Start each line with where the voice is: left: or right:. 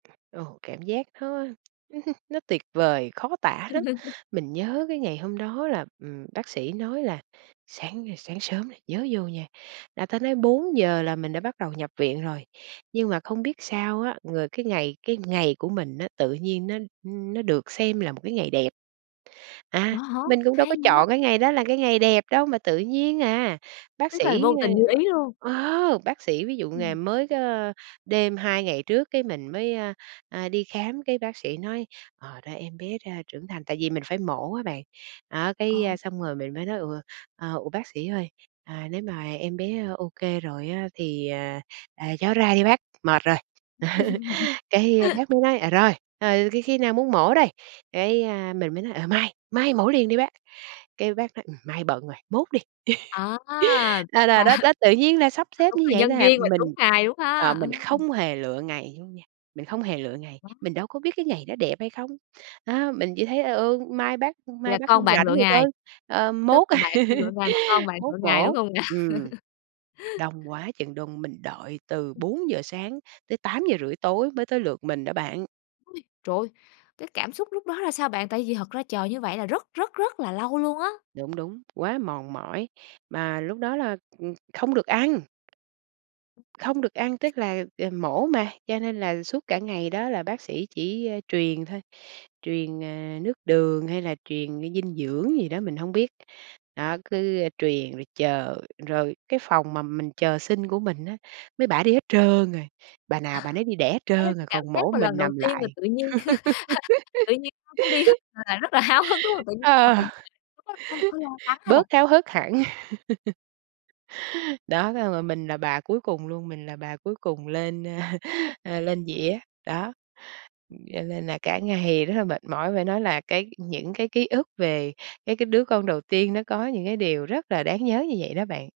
right: Ồ, cảm giác nó nó tuyệt vời, khó tả lắm. Mình nhớ cái ngày hôm đó là, ừm, bác sĩ nói là "Sáng, ơ, sáng sớm nè nhớ vô nha", là ta nói 4:00 là mình đã bắt đầu nhập viện rồi. Nhưng mà không biết sao á, người cái ngày cái ngày của mình á, tự nhiên nó nó được xem là một cái ngày đẹp.
left: Ủa,
right: À,
left: hả?
right: mình cũng đâu
left: Hay
right: có
left: vậy!
right: chọn cái ngày đó là cái ngày đẹp đâu mà tự nhiên à. Bác
left: Tức là
right: sĩ,
left: vô tình như ý luôn.
right: ơ ờ, bác sĩ ví dụ
left: Ừm.
right: ngày mới có đêm 2 ngày trước cái mình mới, a, à, đi khám cái bác sĩ nói: "Ờ, ra em bé ra trưởng thành" tại vì mình phải mổ á bạn. Đó, cái
left: Ờ.
right: xong rồi mình mới nói: "Ủa, ờ, ủa, bác sĩ ơi? À, nếu mà em bé ô kê rồi á thì, à, à, cho nó ra đi bác, mệt rồi", cái bác mới nói: "Ờ, rồi, ờ, khi khi nào muốn mổ đây?" Cái, a, mình mới nói: "Ờ, mai, mai mổ liền đi bác", cái bác nói: "Ừm, mai bận rồi, mốt đi."
left: À!
right: À,
left: Và
right: là đó đó tự nhiên là sắp
left: ờ,
right: xếp
left: đúng
right: như
left: là
right: vậy
left: nhân
right: thôi à,
left: duyên và đúng
right: mình
left: ngày luôn ha,
right: ờ,
left: ờ.
right: mình không hề lựa ngày luôn nha, mình không hề lựa ngày,
left: Quá
right: mình đâu có biết cái ngày đó đẹp hay không. Đó, mình chỉ thấy "Ờ, ừ, mai bác
left: Vậy
right: mai
left: là
right: bác
left: con
right: hông
left: bạn
right: rảnh
left: lựa
right: thì
left: ngày,
right: thôi, ờ,
left: tức
right: mốt
left: là bạn không lựa ngày mà con bạn
right: mốt
left: lựa ngày, đúng
right: mổ."
left: không nè?
right: Ừm, đông quá chừng đông, mình đợi từ 4:00 sáng tới 8:30 tối mới tới lượt mình đó bạn.
left: Ôi, trời ơi! Cái cảm xúc lúc đó ra sao bạn? Tại vì thật ra chờ như vậy là rất, rất, rất là lâu luôn á.
right: Đúng, đúng, quá mòn mỏi. Mà lúc đó là, ừm, không được ăn. Không được ăn, tức là, à, mổ mà, cho nên là suốt cả ngày đó là bác sĩ chỉ truyền thôi, truyền, ờ, nước đường hay là truyền cái dinh dưỡng gì đó mình hông biết. Đó, cứ, ơ, truyền rồi chờ, rồi cái phòng mà mình chờ sinh của mình á, mấy bả đi hết trơn rồi, bà nào bà nấy đi đẻ hết
left: Thế
right: trơn rồi,
left: cảm
right: còn
left: giác
right: mỗi
left: mà lần
right: mình
left: đầu
right: nằm
left: tiên mà
right: lại.
left: tự nhiên tự nhiên [unintelligible] đi hết mà bạn rất là háo hức, đúng không? Tự nhiên
right: Ờ,
left: mình [unintelligible] có l có lo lắng hay là
right: bớt háo hức hẳn. Đó, xong rồi mình là bà cuối cùng luôn, mình là bà cuối cùng lên, a, a, lên dĩa. Đó, cho nên là cả ngày rất là mệt mỏi, phải nói là cái những cái ký ức về cái cái đứa con đầu tiên nó có những cái điều rất là đáng nhớ như vậy đó bạn.